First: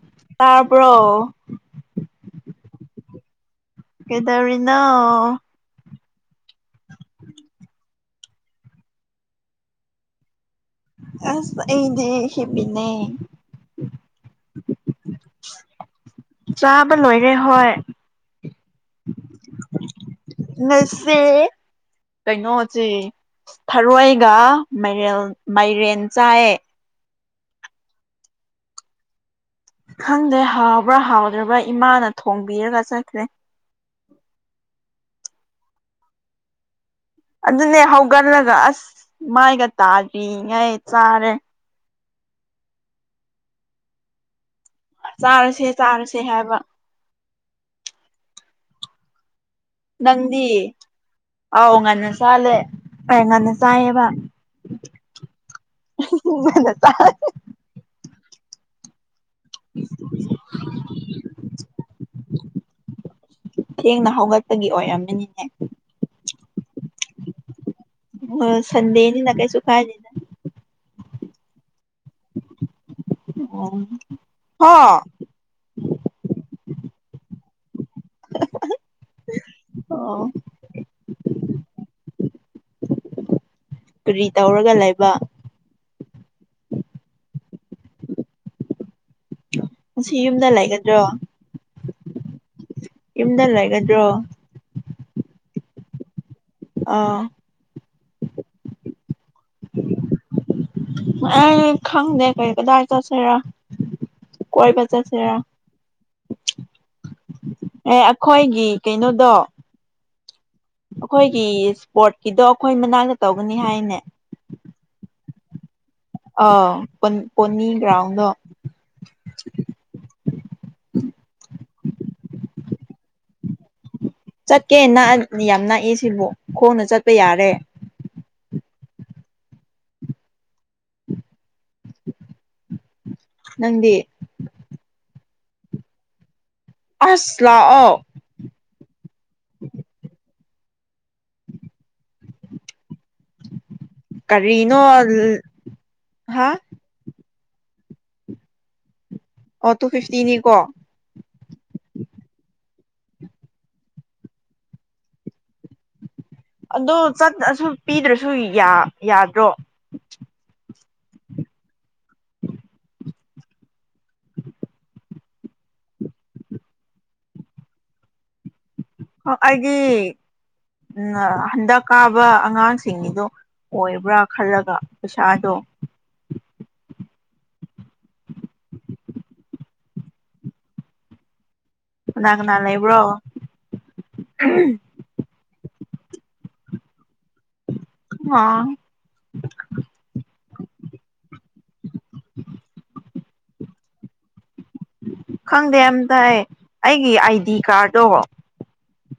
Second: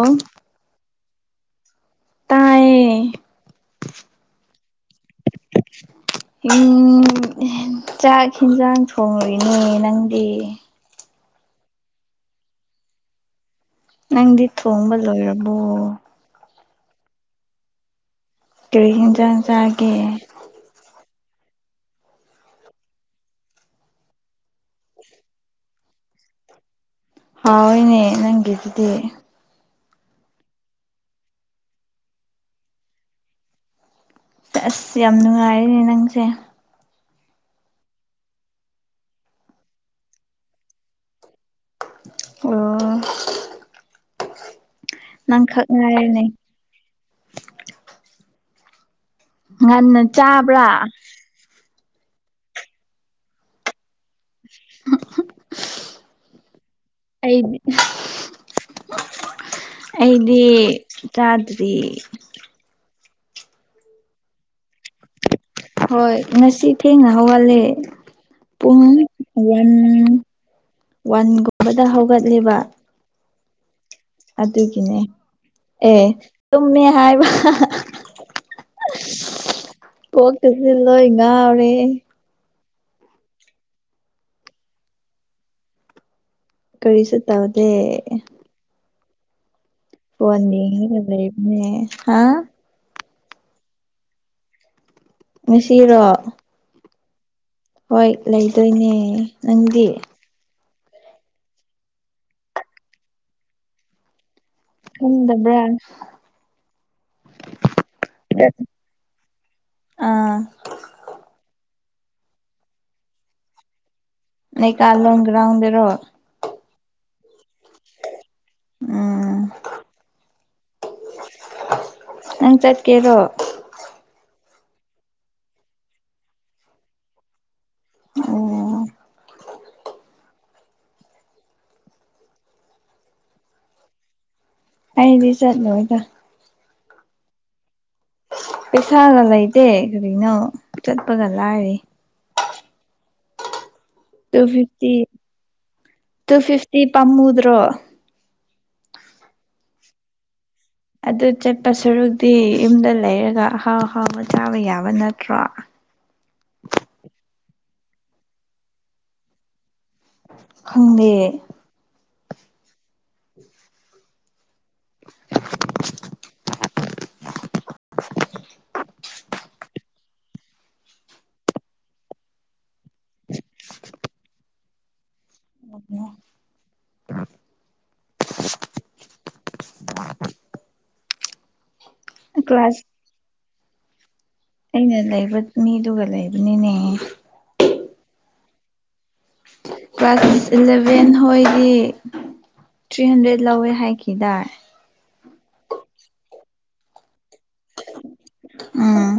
ꯑꯣ ꯇꯥꯄ ꯇꯥꯏꯌꯦ ꯀꯇꯥ ꯅ ꯎ ꯆꯥꯛ ꯌꯦꯟꯖꯥꯡ ꯊꯣꯡꯂꯨꯏꯅꯦ ꯅꯪꯗꯤ ꯑꯁ ꯑꯩꯅꯦ ꯍꯦꯕꯤꯅꯦ ꯅꯪꯗꯤ ꯊꯣꯡꯕ ꯂꯣꯏꯔꯕꯣ ꯆꯥꯕ ꯂꯣꯏꯔꯦ ꯍꯣꯏ ꯇꯨꯔꯤ ꯌꯦꯟꯁꯥꯡ ꯆꯥꯒꯤ ꯅꯁꯦ ꯀꯩꯅꯣꯁꯤ ꯊꯔꯣꯏꯒ ꯃꯔꯦꯟ ꯃꯥꯏꯔꯦꯟ ꯆꯥꯏ ꯍꯥꯎ ꯍꯣꯏꯅꯦ ꯅꯪꯒꯤꯗꯨꯗꯤ ꯈꯪꯗꯦ ꯍꯥꯎꯕ꯭ꯔꯥ ꯍꯥꯎꯗ꯭ꯔꯕ꯭ꯔꯥ ꯏꯃꯥꯅ ꯊꯣꯡꯕꯤꯔꯒ ꯆꯠꯈ꯭ꯔꯦ ꯑꯁ ꯌꯥꯝ ꯅꯨꯡꯉꯥꯏꯔꯤꯅꯦ ꯅꯪꯁꯦ ꯑꯗꯨꯅꯦ ꯍꯧꯒꯠꯂꯒ ꯑꯁ ꯃꯥꯏꯒ ꯇꯥꯔꯤꯉꯩ ꯆꯥꯔꯦ ꯑꯣ ꯅꯪꯈꯛ ꯆꯥꯔꯨꯁꯦ ꯆꯥꯔꯨꯁꯦ ꯉꯥꯏꯔꯦꯅꯦ ꯍꯥꯏꯕ ꯉꯟꯅ ꯅꯪꯗꯤ ꯆꯥꯕ꯭ꯔꯥ ꯑꯥꯎ ꯉꯟꯅ ꯆꯥꯂꯦ ꯀ ꯉꯟꯅ ꯆꯥꯏꯌꯦꯕ ꯃꯅ ꯇ ꯑꯩꯗꯤ ꯑꯩꯗꯤ ꯆꯥꯗ꯭ꯔꯤ ꯊꯦꯡꯅ ꯍꯧꯒꯠꯄꯒꯤ ꯑꯣꯏꯔꯝꯃꯤꯅꯤꯅꯦ ꯍꯣꯏ ꯉꯁꯤ ꯊꯦꯡꯅ ꯍꯧꯒꯜꯂꯦ ꯑꯣ ꯄꯨꯡ ꯁꯟꯗꯦꯅꯤꯅ ꯀꯩꯁꯨ ꯋꯥꯟ ꯀꯥꯏꯗꯦꯗ ꯋꯥꯟꯒꯨꯝꯕꯗ ꯍꯧꯒꯠꯂꯤꯕ ꯑꯣ ꯍꯥ ꯑꯗꯨꯒꯤꯅꯦ ꯑꯦ ꯇꯨꯝꯃꯦ ꯍꯥꯏꯕ ꯑꯣ ꯀꯣꯛ ꯇꯁꯤ ꯂꯣꯏ ꯉꯥꯎꯔꯤ ꯀꯨꯔꯤ ꯇꯧꯔꯒ ꯂꯩꯕ ꯀꯔꯤꯁꯨ ꯇꯕꯗꯦ ꯉꯁꯤ ꯌꯨꯝꯗ ꯄꯅꯦ ꯍꯥ ꯌꯗꯜ ꯂꯩꯒꯗ꯭ꯔꯣ ꯉꯁꯤꯔꯣ ꯑꯥ ꯍꯣꯏ ꯂꯩꯗꯣꯏꯅꯦ ꯅꯪꯗꯤ ꯑ ꯈꯪꯗꯦ ꯀ ꯀꯗꯥ ꯇꯁꯔ ꯈꯟꯗꯕ꯭ꯔꯥ ꯑꯦ ꯑꯩꯈꯣꯏꯒꯤ ꯀꯩꯅꯣꯗꯣ ꯑꯥ ꯑꯩꯈꯣꯏꯒꯤ ꯏꯁꯄꯣꯔꯠꯀꯤꯗꯣ ꯑꯩꯈꯣꯏ ꯃꯅꯥꯛꯇ ꯇꯧꯒꯅꯤ ꯍꯥꯏꯅꯦ ꯅ ꯀꯂꯒ꯭ꯔꯥꯎꯟꯗꯔꯣ ꯑ ꯄꯣꯅꯤ ꯭ꯔꯥꯎꯟꯗꯣ ꯎꯝ ꯅꯪ ꯆꯠꯀꯦꯔꯣ ꯆꯠꯀꯦ ꯌꯥꯝ ꯛꯏ ꯁꯤꯕꯨ ꯈꯣꯡꯅ ꯆꯠꯄ ꯌꯥꯔꯦ ꯎꯝ ꯅꯟꯦ ꯑꯥꯏꯗꯤ ꯆꯥꯠꯨ ꯍꯣꯏꯗ ꯑꯁꯂꯑꯣ ꯄꯩꯁꯥꯒ ꯂꯩꯇꯦ ꯀꯔꯤꯅꯣ ꯆꯠꯄꯒ ꯂꯥꯏꯔꯤ ꯇꯨ ꯀꯔꯤꯅꯣ ꯐꯤꯐꯇꯤ ꯇꯨ ꯍꯥ ꯐꯤꯐꯇꯤ ꯄꯥꯝꯃꯨꯗ꯭ꯔꯣ ꯑꯣ ꯇꯨ ꯐꯤꯐꯇꯤꯅꯤꯀꯣ ꯑꯗꯨ ꯆꯠꯄ ꯁꯔꯨꯛꯇꯤ ꯌꯨꯝꯗ ꯂꯩꯔꯒ ꯑꯍꯥꯎ ꯍꯥꯎꯕ ꯆꯥꯕ ꯌꯥꯕ ꯅꯠꯇ꯭ꯔꯣ ꯑꯗꯣ ꯆꯠꯁꯨ ꯄꯤꯗ꯭ꯔꯁꯨ ꯌꯥꯗ꯭ꯔꯣ ꯈꯪꯉꯦ [inaudible] ꯑꯩꯒꯤ ꯎ ꯍꯟꯗꯛ ꯀꯥꯕ ꯑꯉꯥꯡꯁꯤꯡꯅꯤꯗꯣ ꯑꯣꯏꯕ꯭ꯔꯥ ꯈꯜꯂꯒ ꯄꯩꯁꯥꯗꯣ ꯑ ꯉꯅꯥ ꯀꯅꯥ ꯀ꯭ꯂꯥꯁ ꯂꯩꯕ꯭ꯔꯣ ꯃꯤꯅ ꯂꯩꯕ ꯃꯤꯗꯨꯒ ꯂꯩꯕꯅꯤꯅꯦ ꯑꯥ ꯀ꯭ꯂꯥꯁ ꯏꯂꯚꯦꯟ ꯍꯣꯏꯒꯤ ꯊ꯭ꯔꯤ ꯍꯟꯗ꯭ꯔꯦꯗ ꯂꯧꯋꯦ ꯍꯥꯏꯈꯤꯗꯥ ꯈꯪꯗꯦ ꯑꯝꯇꯥꯏ ꯑꯩꯒꯤ ꯑꯥꯏ ꯗꯤ ꯀꯥꯔꯠꯇꯣ ꯑꯥ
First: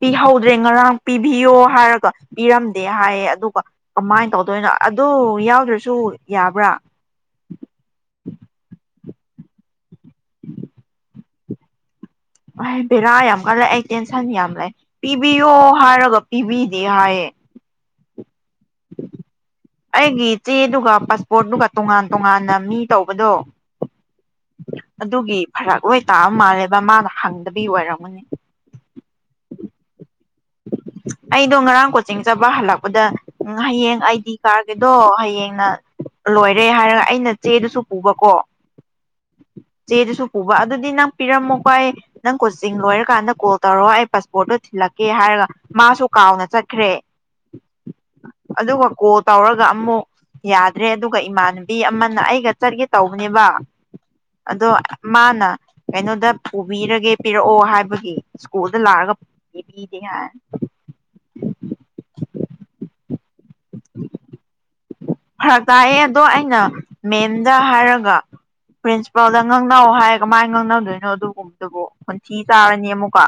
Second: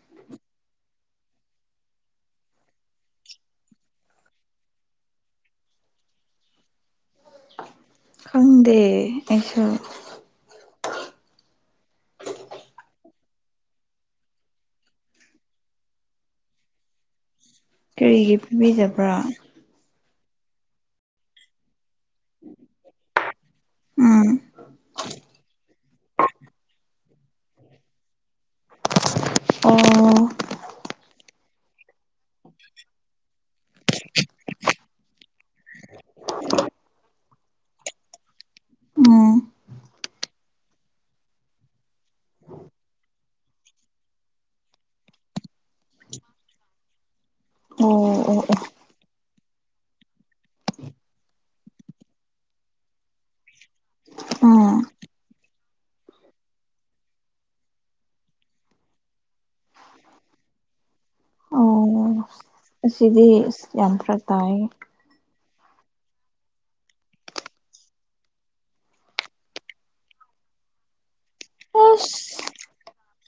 ꯄꯤꯍꯧꯗ꯭ꯔꯦ ꯉꯔꯥꯡ ꯄꯤꯕꯤꯌꯣ ꯍꯥꯏꯔꯒ ꯄꯤꯔꯝꯗꯦ ꯍꯥꯏꯌꯦ ꯑꯗꯨꯒ ꯀꯃꯥꯏꯅ ꯇꯧꯗꯣꯏꯅꯣ ꯑꯗꯨ ꯌꯥꯎꯗ꯭ꯔꯁꯨ ꯌꯥꯕ꯭ꯔꯥ ꯈꯪꯗꯦ ꯑꯩꯁꯨ ꯎꯝ ꯑꯩ ꯕꯦꯔꯥ ꯌꯥꯝ ꯀꯜꯂꯛꯑ ꯑꯩ ꯇꯦꯟꯁꯟ ꯌꯥꯝ ꯂꯩ ꯄꯤꯕꯤꯌꯣ ꯍꯥꯏꯔꯒ ꯄꯤꯕꯤꯗꯦ ꯍꯥꯏꯌꯦ ꯀꯔꯤꯒꯤ ꯄꯤꯕꯤꯗꯕ꯭ꯔꯥ ꯑꯩꯒꯤ ꯆꯦꯗꯨꯒ ꯄꯥꯁꯄꯣꯔꯠꯗꯨꯨꯒ ꯇꯣꯉꯥꯟ ꯇꯣꯉꯥꯟꯅ ꯃꯤ ꯇꯧꯕꯗꯣ ꯎꯝ ꯑꯗꯨꯒꯤ ꯐꯔꯥꯛ ꯑꯣꯏ ꯇꯥꯕ ꯃꯥꯜꯂꯦꯕ ꯃꯥꯅ ꯍꯪꯗꯕꯤ ꯑꯣꯏꯔꯝꯃꯅꯤ ꯑꯣ ꯑꯩꯗꯣ ꯉꯔꯥꯡ ꯀꯣꯆꯤꯡ ꯆꯠꯄ ꯍꯜꯂꯛꯄꯗ ꯍꯌꯦꯡ ꯑꯩꯗꯤ ꯀꯥꯔꯒꯦꯗꯣ ꯍꯌꯦꯡꯅ ꯂꯣꯏꯔꯦ ꯍꯥꯏꯔꯒ ꯑꯩꯅ ꯆꯦꯗꯨꯁꯨ ꯄꯨꯕꯀꯣ ꯎꯝ ꯆꯦꯗꯨꯁꯨ ꯄꯨꯕ ꯑꯗꯨꯗꯤ ꯅꯪ ꯄꯤꯔꯝꯃꯣꯀꯣ ꯑꯩ ꯅꯪ ꯀꯣꯆꯤꯡ ꯂꯣꯏꯔꯀꯥꯟꯗ ꯀꯣꯜ ꯇꯧꯔꯛꯑꯣ ꯑꯩ ꯄꯥꯁꯄꯣꯔꯠꯇꯣ ꯊꯤꯜꯂꯛꯀꯦ ꯍꯥꯏꯔꯒ ꯃꯥꯁꯨ ꯀꯥꯎꯅ ꯆꯠꯈ꯭ꯔꯦ ꯑꯣ ꯑꯣ ꯑꯗꯨꯒ ꯀꯣꯜ ꯇꯧꯔꯒ ꯑꯃꯨꯛ ꯌꯥꯗ꯭ꯔꯦ ꯑꯗꯨꯒ ꯏꯃꯥꯟꯅꯕꯤ ꯑꯃꯅ ꯑꯩꯒ ꯆꯠꯒꯦ ꯇꯧꯕꯅꯦꯕ ꯑꯣ ꯑꯗꯣ ꯎꯝ ꯃꯥꯅ ꯀꯩꯅꯣꯗ ꯄꯨꯕꯤꯔꯒꯦ ꯄꯤꯔꯛꯑꯣ ꯍꯥꯏꯕꯒꯤ ꯁꯀꯨꯜꯗ ꯂꯥꯛꯑꯒ ꯄꯤꯕꯤꯗꯤ ꯌꯥ ꯑꯣ ꯑꯁꯤꯗꯤ ꯑꯁ ꯌꯥꯝ ꯐꯔꯛ ꯇꯥꯏ ꯐꯔꯛ ꯇꯥꯏꯑꯦ ꯑꯗꯣ ꯑꯩꯅ ꯃꯦꯝꯗ ꯍꯥꯏꯔꯒ ꯄ꯭ꯔꯤꯟꯁꯤꯄꯥꯜꯗ ꯉꯥꯡꯅꯧ ꯍꯥꯏꯔꯒ ꯃꯥꯏ ꯉꯥꯡꯅꯗꯣꯏꯅꯣ ꯑꯗꯨꯒꯨꯝꯕꯗꯨꯕꯨ ꯈꯣꯟꯊꯤ ꯑꯁ ꯆꯥꯔꯅꯤ ꯑꯃꯨꯛꯀꯥ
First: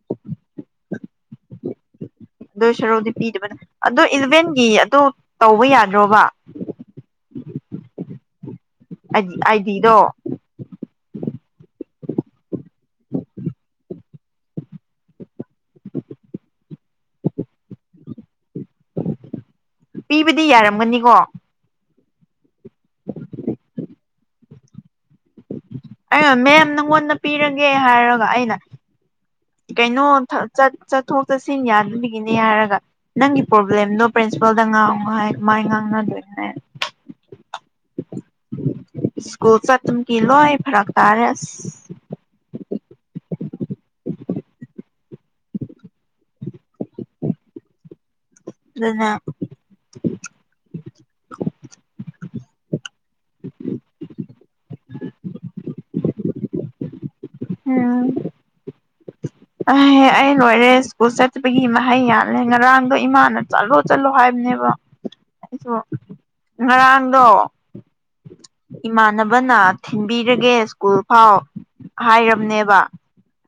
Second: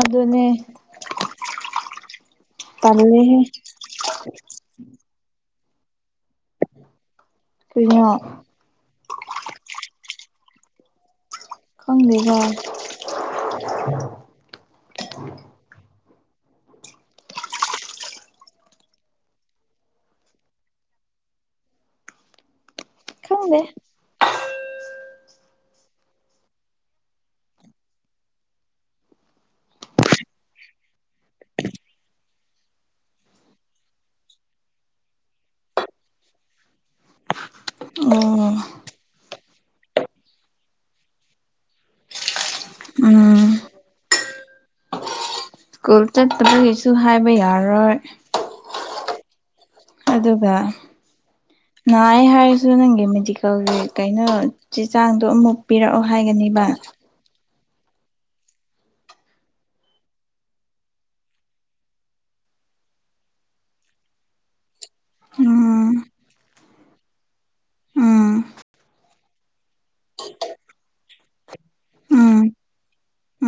ꯑꯗꯨꯅꯦ ꯗꯣꯏ ꯁꯔꯨꯛꯗꯤ ꯇꯜꯂꯦꯍꯦ ꯄꯤꯗꯥꯕꯅ ꯑꯗꯣ ꯏꯂꯥꯚꯦꯟꯒꯤ ꯑꯗꯣ ꯇꯧꯕ ꯌꯥꯗ꯭ꯔꯣꯕꯥ ꯀꯔꯤꯅꯣ ꯑꯥꯏꯗꯤꯗꯣ ꯈꯪꯗꯦꯗꯥ [inaudible] [unintelligible] ꯄꯤꯕꯗꯤ ꯌꯥꯔꯝꯒꯅꯤꯀꯣ ꯈꯪꯗꯦ ꯑꯩꯩꯅ ꯃꯦꯝ ꯅꯉꯣꯟꯗ ꯄꯤꯔꯒꯦ ꯍꯥꯏꯔꯒ ꯑꯩꯅ ꯀꯩꯅꯣ ꯆꯠꯊꯣꯛ ꯆꯠꯁꯤꯟ ꯌꯥꯗꯕꯤꯒꯤꯅꯦ ꯍꯥꯏꯔꯒ ꯅꯪꯒꯤ ꯄ꯭ꯔꯣꯕ꯭ꯂꯦꯝꯗꯣ ꯄ꯭ꯔꯤꯟꯁꯤꯄꯥꯜꯗ ꯉꯥꯡꯉꯣ ꯍꯥꯏ ꯀꯃꯥꯏ ꯉꯥꯡꯅꯗꯣꯏꯅꯦ ꯎꯝ ꯏꯁ꯭ꯀꯨꯜ ꯆꯠꯇꯥꯕꯒꯤ ꯂꯣꯏ ꯐꯔꯛ ꯇꯥꯔꯦ ꯑꯁ ꯎꯝ ꯁ꯭ꯀꯨꯜ ꯆꯠꯇꯥꯕꯒꯤꯁꯨ ꯍꯥꯏꯕ ꯌꯥꯔꯣꯏ ꯗꯨꯅꯦ ꯑꯗꯨꯒ ꯅꯥꯏ ꯍꯥꯏꯔꯁꯨ ꯅꯪꯒꯤ ꯃꯦꯗꯤꯀꯦꯜꯒꯤ ꯀꯩꯅꯣ ꯆꯦ ꯆꯥꯡꯗꯣ ꯑꯃꯨꯛ ꯄꯤꯔꯛꯑꯣ ꯍꯥꯏꯒꯅꯤꯕꯥ ꯎꯝ ꯑꯍꯦ ꯑꯩ ꯂꯣꯏꯔꯦ ꯁ꯭ꯀꯨꯜ ꯆꯠꯇꯥꯕꯒꯤ ꯃꯍꯩ ꯌꯥꯜꯂꯦ ꯉꯔꯥꯡꯗꯣ ꯏꯃꯥꯅ ꯆꯠꯂꯣ ꯆꯠꯂꯣ ꯍꯥꯏꯕꯅꯦꯕ ꯑꯩꯗꯣ ꯎꯝ ꯉꯔꯥꯡꯗꯣ ꯎꯝ ꯏꯃꯥꯟꯅꯕꯅꯥ ꯊꯤꯟꯕꯤꯔꯒꯦ ꯁ꯭ꯀꯨꯜ ꯐꯥꯎ ꯎꯝ ꯍꯥꯏꯔꯥꯕꯥꯅꯦꯕ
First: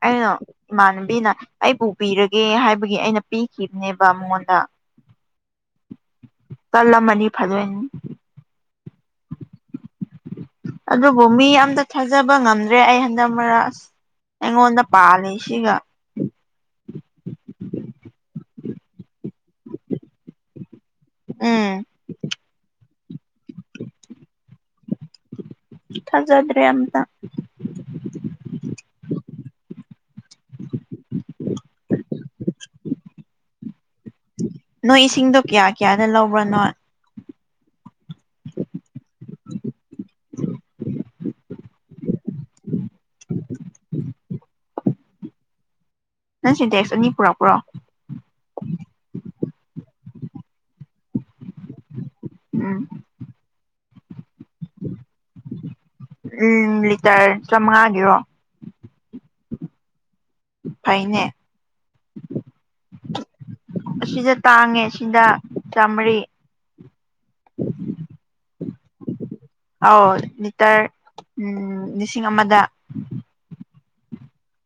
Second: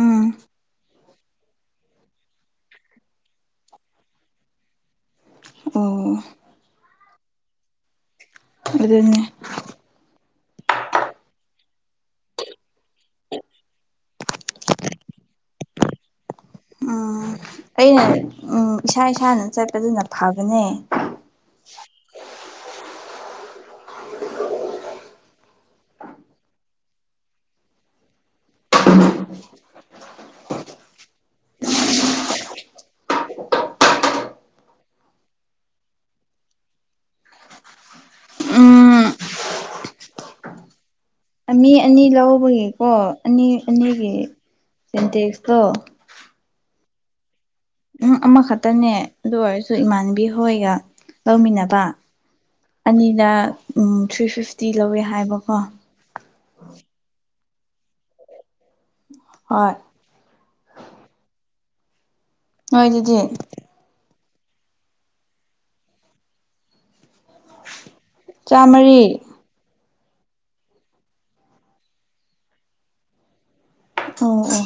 ꯎꯝ ꯑꯩꯅ ꯏꯃꯥꯟꯅꯕꯤꯅ ꯑꯩ ꯄꯨꯕꯤꯔꯒꯦ ꯍꯥꯏꯕꯒꯤ ꯑꯩꯅ ꯄꯤꯈꯤꯕꯅꯦꯕ ꯃꯉꯣꯟꯗ [inaudible] ꯇꯜꯂꯝꯃꯥꯗꯤ ꯐꯗꯣꯏꯅꯦ ꯑꯗꯨꯅꯦ ꯑꯗꯨꯕꯨ ꯃꯤ ꯑꯃꯇꯥ ꯊꯥꯖꯕ ꯉꯝꯗ꯭ꯔꯦ ꯑꯩ ꯍꯟꯗꯛ ꯃꯔꯛ ꯑꯁ ꯑꯩꯉꯣꯟꯗꯥ ꯄꯥꯜꯂꯤꯁꯤꯒ ꯎꯝ ꯑꯩꯅ ꯎꯝ ꯏꯁꯥ ꯏꯁꯥꯅ ꯆꯠꯄꯗꯨꯅ ꯐꯕꯅꯦ ꯎꯝ ꯊꯥꯖꯗ꯭ꯔꯦ ꯑꯝꯇꯥ ꯅꯣꯏ ꯏꯁꯤꯡꯗꯣ ꯀꯌꯥ ꯀꯌꯥꯗ ꯂꯧꯕ꯭ꯔꯥ ꯅꯣꯏ ꯎꯝ ꯑꯥꯃꯤ ꯑꯅꯤ ꯂꯧꯕꯒꯤꯀꯣ ꯑꯅꯤ ꯑꯅꯤꯒꯤ ꯁꯤꯟꯇꯦꯛꯁꯇꯣ ꯅꯪ ꯁꯤꯟꯇꯦꯛꯁ ꯑꯅꯤ ꯄꯨꯔꯛꯄ꯭ꯔꯣ ꯎꯝ ꯑꯃꯥꯈꯛꯇꯥꯅꯦ ꯑꯗꯨ ꯑꯣꯏꯔꯁꯨ ꯏꯃꯥꯟꯅꯕꯤ ꯍꯣꯏꯒ ꯂꯧꯃꯤꯟꯅꯕ ꯎꯝ ꯑꯅꯤꯗꯥ ꯎꯝ ꯊ꯭ꯔꯤ ꯐꯤꯐꯇꯤ ꯂꯧꯋꯦ ꯍꯥꯏꯕꯀꯣ ꯎꯝ ꯂꯤꯇꯔ ꯆꯥꯃꯉꯥꯒꯤꯔꯣ ꯍꯣꯏ ꯐꯥꯏꯅꯦ ꯅꯣꯏꯗꯥꯗꯤ ꯑꯁꯤꯗ ꯇꯥꯡꯉꯦ ꯁꯤꯗ ꯆꯥꯃꯔꯤ ꯆꯥꯝꯃꯔꯤ ꯑꯧ ꯂꯤꯇꯔ ꯎꯝ ꯂꯤꯁꯤꯡ ꯑꯃꯥꯗ ꯑꯣ ꯑꯣ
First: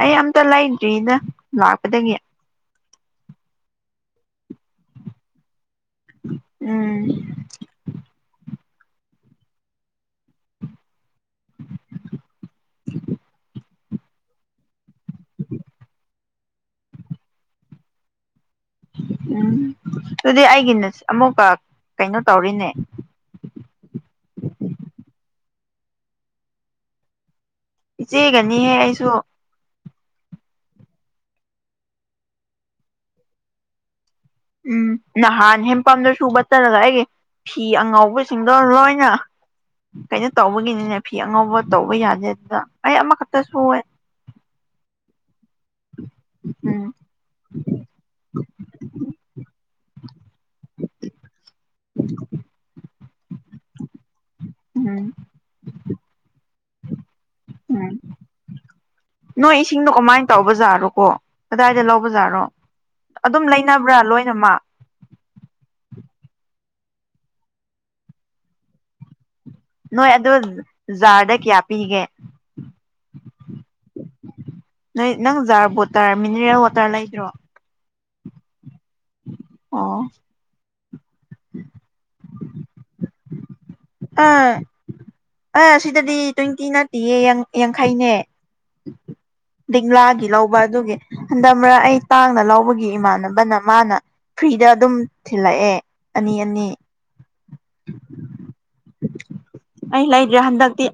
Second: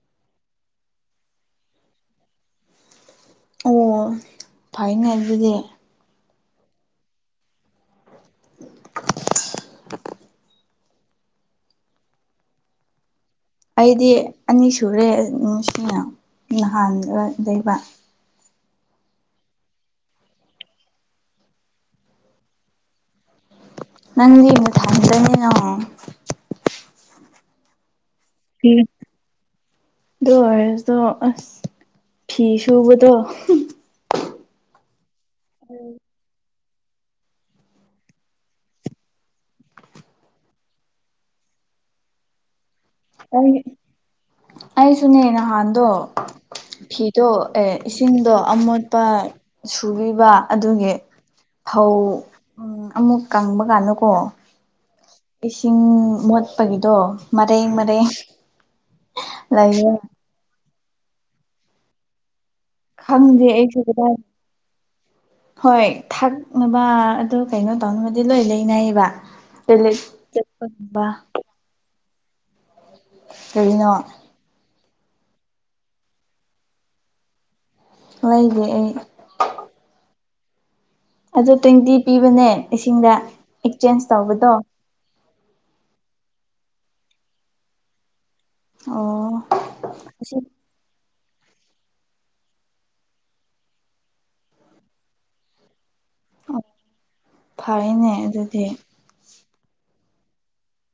ꯑꯩ ꯑꯝꯇꯥ ꯂꯩꯗ꯭ꯔꯤꯗꯥ ꯂꯥꯛꯄꯥꯗꯒꯤ ꯑꯣ ꯐꯩꯅꯦ ꯑꯗꯨꯗꯤ ꯎꯝ [unintelligible] ꯑꯩꯗꯤ ꯑꯅꯤ ꯁꯨꯔꯦ ꯅꯨꯡꯁꯤꯅ ꯅꯍꯥꯟꯂ ꯂꯩꯕ ꯎꯝ ꯑꯗꯨꯗꯤ ꯑꯩꯒꯤꯅ ꯑꯃꯨꯛꯀ ꯀꯩꯅꯣ ꯇꯧꯔꯤꯅꯦ ꯅꯪꯗꯤ [unintelligible] ꯏꯆꯦꯒꯅꯤꯍꯦ ꯑꯩꯁꯨ ꯑꯗꯨ ꯑꯣꯏꯔꯁꯣ ꯑꯁ ꯐꯤ ꯁꯨꯕꯗꯣ ꯎꯝ ꯅꯍꯥꯟ ꯍꯦꯟꯄꯝꯗ ꯁꯨꯕ ꯆꯠꯔꯒ ꯑꯩꯒꯤ ꯐꯤ ꯑꯉꯧꯕꯁꯤꯡꯗꯣ ꯂꯣꯏꯅ ꯀꯩꯅꯣ ꯇꯧꯕꯒꯤꯅꯤꯅꯦ ꯐꯤ ꯑꯉꯧꯕ ꯇꯧꯕ ꯌꯥꯗꯦ ꯑꯗꯨꯗ ꯑꯩ ꯑꯃꯈꯛꯇ ꯑꯩ ꯁꯨꯌꯦ ꯑꯩꯁꯨꯅꯦ ꯅꯍꯥꯟꯗꯣ ꯎꯝ ꯐꯤꯗꯣ ꯑꯦ ꯏꯁꯤꯡꯗꯣ ꯑꯃꯣꯠꯄ ꯁꯨꯕꯤꯕ ꯑꯗꯨꯒꯤ ꯐꯧ ꯑꯃꯨꯛ ꯀꯪꯕ ꯀꯥꯟꯗꯀꯣ ꯎꯝ ꯏꯁꯤꯡ ꯃꯣꯠꯄꯒꯤꯗꯣ ꯃꯔꯦꯡ ꯃꯔꯦꯡ ꯎꯝ ꯅꯣꯏ ꯏꯁꯤꯡꯗꯣ ꯂꯩꯌꯦ ꯀꯃꯥꯏꯅ ꯇꯧꯕꯖꯥꯠꯔꯣꯀꯣ ꯀꯗꯥꯏꯗ ꯂꯧꯕꯖꯥꯠꯔꯣ ꯑꯗꯨꯝ ꯈꯪꯗꯦ ꯑꯩꯁꯨ ꯂꯩꯅꯕ꯭ꯔꯥ ꯀꯗꯥꯏ ꯂꯣꯏꯅꯃꯛ ꯍꯣꯏ ꯊꯛꯅꯕ ꯑꯗꯨ ꯀꯩꯅꯣ ꯇꯧꯅꯕꯗꯤ ꯂꯣꯏ ꯂꯩꯅꯩꯌꯦꯕ ꯇꯣꯏꯂꯦꯠ ꯅꯣꯏ ꯑꯗꯣ ꯆꯠꯄꯒꯨꯝꯕ ꯖꯥꯔꯗ ꯀꯌꯥ ꯄꯤꯒꯦ ꯀꯩꯅꯣ ꯅꯣꯏ ꯅꯪ ꯖꯥꯔ ꯕꯣꯇꯔ ꯃꯤꯅꯔꯦꯜ ꯋꯥꯇꯔ ꯂꯩꯗ꯭ꯔꯣ ꯂꯩꯗꯦ ꯑꯩ ꯑꯣ ꯑꯗ ꯇ꯭ꯋꯦꯟꯇꯤ ꯄꯤꯕꯅꯦ ꯏꯁꯤꯡꯗ ꯑꯦꯛꯆꯦꯟꯖ ꯇꯧꯕꯗꯣ ꯑꯦ ꯁꯤꯗꯗꯤ ꯇ꯭ꯋꯦꯟꯇꯤ ꯅꯠꯇꯦꯌꯦ ꯌꯥꯡꯈꯩꯅꯦ ꯑꯣ ꯂꯤꯛꯂꯥꯒꯤ ꯑꯁꯤ ꯂꯧꯕ ꯑꯗꯨꯒꯤ ꯍꯟꯗꯛ ꯃꯔꯛ ꯑꯩ ꯇꯥꯡꯅ ꯂꯧꯕꯒꯤ ꯏꯃꯥꯟꯅꯕꯅ ꯃꯥꯅ ꯐ꯭ꯔꯤꯗ ꯑꯗꯨꯝ ꯊꯤꯜꯂꯛꯑꯦ ꯑꯅꯤ ꯑꯅꯤ ꯐꯔꯦꯅꯦ ꯑꯗꯨꯗꯤ [inaudible] ꯑꯩ ꯂꯩꯗ꯭ꯔꯦ ꯍꯟꯗꯛꯇꯤ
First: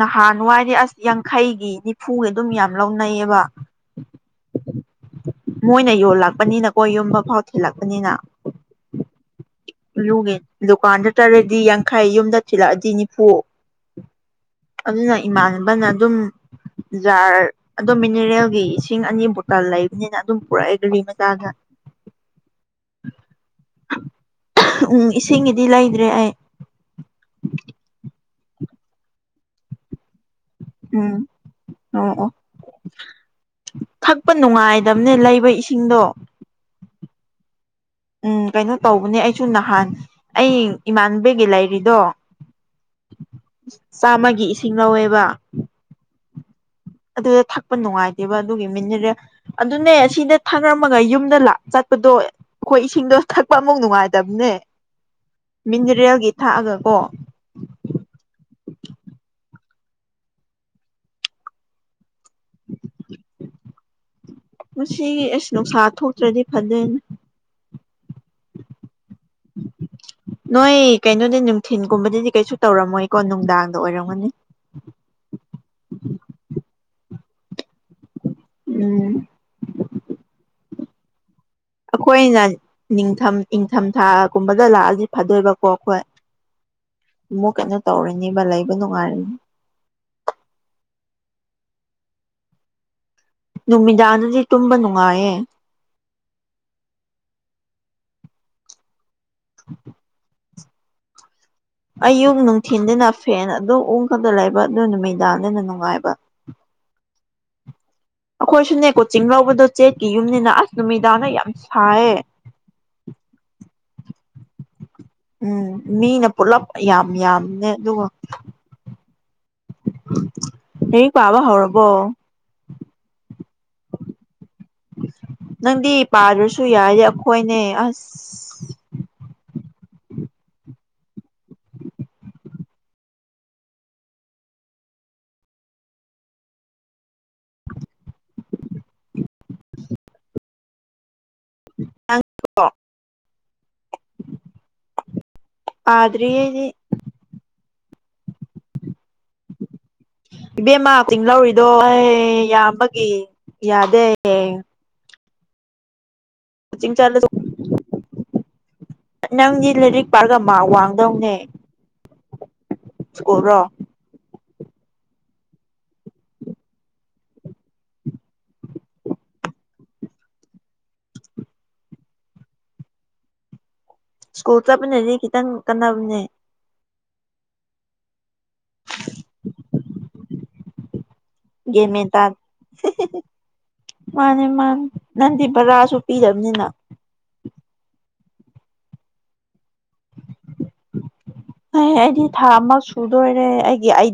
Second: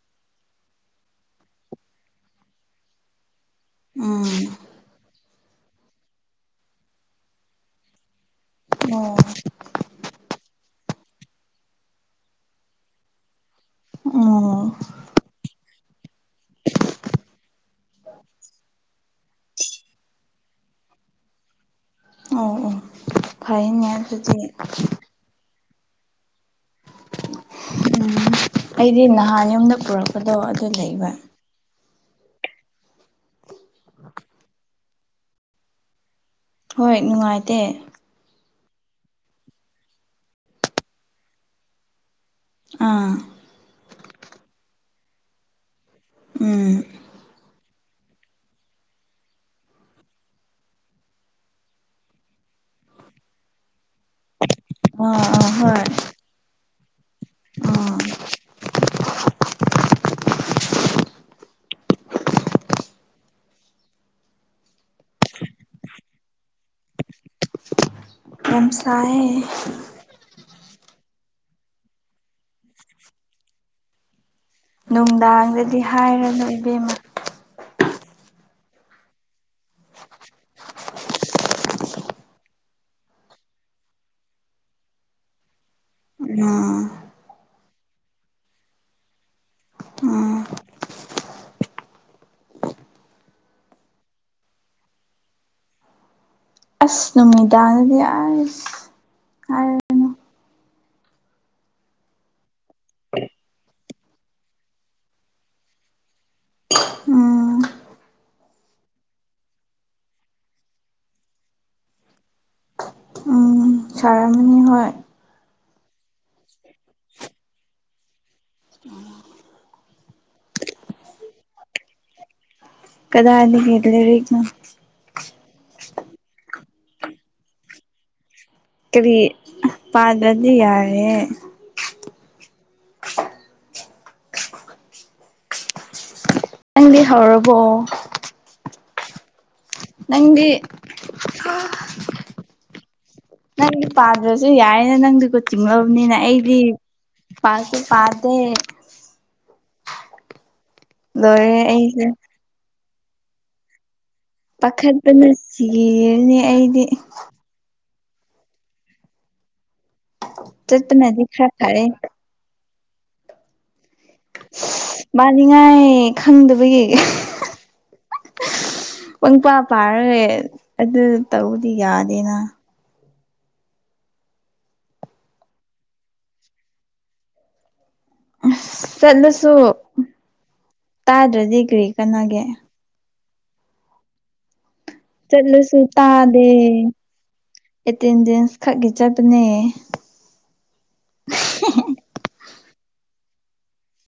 ꯅꯍꯥꯟꯋꯥꯏꯗꯤ ꯑꯁ ꯌꯥꯡꯈꯩꯒꯤ ꯅꯤꯐꯨꯒꯤ ꯑꯗꯨꯝ ꯌꯥꯝ ꯂꯧꯅꯩꯌꯦꯕ ꯎꯝ ꯃꯣꯏꯅ ꯌꯣꯜꯂꯛꯄꯅꯤꯅꯀꯣ ꯌꯨꯝꯕ ꯐꯥꯎ ꯊꯤꯂꯛꯄꯅꯤꯅ ꯑꯣ ꯂꯨꯒꯤ ꯗꯨꯀꯥꯟꯗ ꯆꯠꯂꯗꯤ ꯌꯥꯡꯈꯩ ꯌꯨꯝꯗ ꯊꯤꯜꯂꯛꯑꯗꯤ ꯅꯤꯐꯨ ꯑꯣ ꯑꯗꯨꯅ ꯏꯃꯥꯟꯅꯕꯅ ꯑꯗꯨꯝ ꯖꯥꯔ ꯑꯗꯨꯝ ꯃꯤꯅꯔꯦꯜꯒꯤ ꯏꯁꯤꯡ ꯑꯅꯤꯕꯨ ꯂꯩꯕꯅꯤꯅ ꯑꯗꯨꯝ ꯄꯨꯔꯥꯛꯑꯦ ꯒꯔꯤ ꯃꯆꯥꯗ ꯑꯣ ꯑꯣ ꯐꯩꯅꯦ ꯑꯗꯨꯗꯤ ꯎꯝ ꯏꯁꯤꯡꯒꯤꯗꯤ ꯂꯩꯗ꯭ꯔꯦ ꯑꯩ ꯎꯝ ꯑꯩꯗꯤ ꯅꯍꯥꯟ ꯌꯨꯝꯗ ꯄꯨꯔꯛꯄꯗꯣ ꯑꯗꯨ ꯂꯩꯕ ꯎꯝ ꯑꯣ ꯑꯣ ꯊꯛꯄ ꯅꯨꯡꯉꯥꯏꯗꯝꯅꯦ ꯂꯩꯕ ꯏꯁꯤꯡꯗꯣ ꯍꯣꯏ ꯅꯨꯡꯉꯥꯏꯇꯦ ꯎꯝ ꯀꯩꯅꯣ ꯇꯧꯕꯅꯦ ꯑꯩꯁꯨ ꯅꯍꯥꯟ ꯑꯩ ꯏꯃꯥꯟꯕꯤꯒꯤ ꯂꯩꯔꯤꯗꯣ ꯑꯥ ꯆꯥꯝꯃꯒꯤ ꯏꯁꯤꯡ ꯂꯧꯋꯦꯕ ꯎꯝ ꯑꯗꯨ ꯊꯛꯄ ꯅꯨꯡꯉꯥꯏꯇꯦꯕ ꯑꯗꯨꯒꯤ ꯃꯤꯅꯤꯔꯦꯜ ꯑꯗꯨꯅꯦ ꯑꯁꯤꯗ ꯊꯥꯛꯔꯝꯃꯒ ꯌꯨꯝꯗ ꯂꯥꯛ ꯆꯠꯄꯗꯣ ꯑꯩꯈꯣꯏ ꯏꯁꯤꯡꯗꯣ ꯊꯛꯄ ꯑꯃꯨꯛ ꯅꯨꯡꯉꯥꯏꯇꯕꯅꯦ ꯑꯥ ꯍꯣꯏ ꯃꯤꯅꯤꯔꯦꯜꯒꯤ ꯊꯥꯛꯑꯒ ꯀꯣ ꯑꯥ [inaudible] ꯃꯁꯤ ꯑꯁ ꯅꯨꯡꯁꯥ ꯊꯣꯛꯇ꯭ꯔꯗꯤ ꯐꯗꯣꯏꯅꯤ ꯌꯥꯝ ꯁꯥꯏ ꯅꯣꯏ ꯀꯩꯅꯣꯗꯤ ꯅꯨꯡꯊꯤꯟꯒꯨꯝꯕꯗꯗꯤ ꯀꯩꯁꯨ ꯇꯧꯔꯝꯃꯣꯏꯀꯣ ꯅꯨꯡꯗꯥꯡꯗ ꯑꯣꯏꯔꯝꯒꯅꯤ ꯅꯨꯡꯗꯥꯡꯗꯗꯤ ꯍꯥꯏꯔꯅꯨ ꯏꯕꯦꯝꯃ ꯎꯝ ꯑꯩꯈꯣꯏꯅ ꯅꯤꯡꯊꯝ ꯏꯪꯊꯝꯊꯥꯒꯨꯝꯕꯗ ꯂꯥꯛꯑꯗꯤ ꯐꯗꯣꯏꯕꯀꯣ ꯑꯩꯈꯣꯏ [unintelligible] ꯑꯃꯨꯨꯛ ꯀꯩꯅꯣ ꯇꯧꯔꯤꯅꯦꯕ ꯂꯩꯕ ꯅꯨꯡꯉꯥꯏꯔꯅꯤ ꯑꯥ ꯅꯨꯃꯤꯗꯥꯡꯗꯗꯤ ꯇꯨꯝꯕ ꯅꯨꯡꯉꯥꯏꯌꯦ ꯑꯁ ꯅꯨꯃꯤꯗꯥꯡꯗꯗꯤ ꯑꯁ ꯍꯥꯏꯔꯅꯨ [inaudible] ꯑꯌꯨꯛ ꯅꯨꯡꯊꯤꯟꯗꯅ ꯐꯦꯟ ꯑꯗꯨꯝ ꯎꯪꯈ꯭ꯔꯒ ꯂꯩꯕ ꯑꯗꯨ ꯅꯨꯃꯤꯗꯥꯡꯗꯅ ꯅꯨꯡꯉꯥꯏꯕ ꯎꯝ ꯑꯩꯈꯣꯏꯁꯨꯅꯦ ꯀꯣꯆꯤꯡ ꯂꯧꯕꯗꯣ ꯆꯦꯛꯀꯤ ꯌꯨꯝꯅꯤꯅ ꯑꯁ ꯅꯨꯃꯤꯗꯥꯡꯅ ꯌꯥꯝ ꯁꯥꯏꯌꯦ ꯎꯝ ꯁꯥꯔꯝꯒꯅꯤ ꯍꯣꯏ ꯎꯝ ꯃꯤꯅ ꯄꯨꯂꯞ ꯌꯥꯝ ꯌꯥꯝꯅꯦ ꯑꯗꯨꯒ [unintelligible] ꯂꯥꯏꯔꯤꯛ ꯄꯥꯕ ꯍꯧꯔꯕꯣ ꯀꯗꯥꯏꯗꯒꯤ ꯂꯥꯏꯔꯤꯛꯅꯣ ꯅꯪꯗꯤ ꯄꯥꯗ꯭ꯔꯁꯨ ꯌꯥꯏꯌꯦ ꯑꯩꯈꯣꯏꯅꯦ ꯑꯁ ꯀꯔꯤ ꯄꯥꯗ꯭ꯔꯗꯤ ꯌꯥꯔꯦ ꯅꯪꯗꯤ ꯍꯧꯔꯕꯣ ꯅꯪꯗꯤ [unintelligible] ꯅꯪꯗꯤ ꯄꯥꯝꯗ꯭ꯔꯁꯨ ꯌꯥꯏꯅꯦ ꯅꯪꯗꯤ ꯀꯣꯆꯤꯡ ꯂꯧꯕꯅꯤꯅ ꯑꯩꯗꯤ ꯄꯥꯁꯨ ꯄꯥꯗꯦ ꯏꯕꯦꯝꯃ ꯆꯤꯡ ꯂꯣꯏꯔꯦ ꯂꯧꯔꯤꯗꯣ ꯑꯦ ꯑꯩꯁꯦ ꯌꯥꯝꯕꯒꯤ ꯌꯥꯗꯦ ꯈꯠꯄꯅꯥ ꯁꯤꯌꯦꯅꯦ ꯀꯣꯆꯤꯡ ꯆꯠꯂꯁꯨ ꯅꯪꯒꯤ ꯂꯥꯏꯔꯤꯛ ꯄꯥꯔꯒ ꯃꯥꯛ ꯆꯠꯄꯅꯗꯤ ꯋꯥꯡꯗꯧꯅꯦ ꯈꯔ ꯐꯔꯦ ꯁ꯭ꯀꯨꯜꯔꯣ ꯃꯥꯅꯤꯉꯥꯏ ꯈꯪꯗꯕꯒꯤ ꯄꯪꯄꯥ ꯄꯥꯔꯒꯦ ꯑꯗꯨ ꯇꯧꯕꯗꯤ ꯌꯥꯗꯦꯅ ꯁ꯭ꯀꯨꯜ ꯆꯠꯄꯅꯗꯤ ꯈꯤꯇꯪ ꯀꯟꯅꯕꯅꯦ ꯑꯁ ꯆꯠꯂꯁꯨ ꯇꯥꯗ꯭ꯔꯗꯤ ꯀ꯭ꯔꯤ ꯒ꯭ꯌꯥꯟ ꯃꯦꯟ ꯇꯥ ꯀꯅꯥꯒꯦ ꯃꯥꯅꯦ ꯃꯥꯅꯦ ꯅꯪꯗꯤ ꯆꯠꯂꯁꯨ ꯚꯔꯥꯁꯨ ꯇꯥꯗꯦ ꯄꯤꯗꯕꯅꯤꯅ ꯑꯦꯇꯦꯟꯗꯦꯟꯁ ꯈꯛꯀꯤ ꯆꯠꯄꯅꯦ [unintelligible] ꯑꯩꯗꯤ ꯊꯥ ꯑꯃ ꯁꯨꯗꯣꯏꯔꯦ ꯑꯩꯒꯤ ꯑꯩ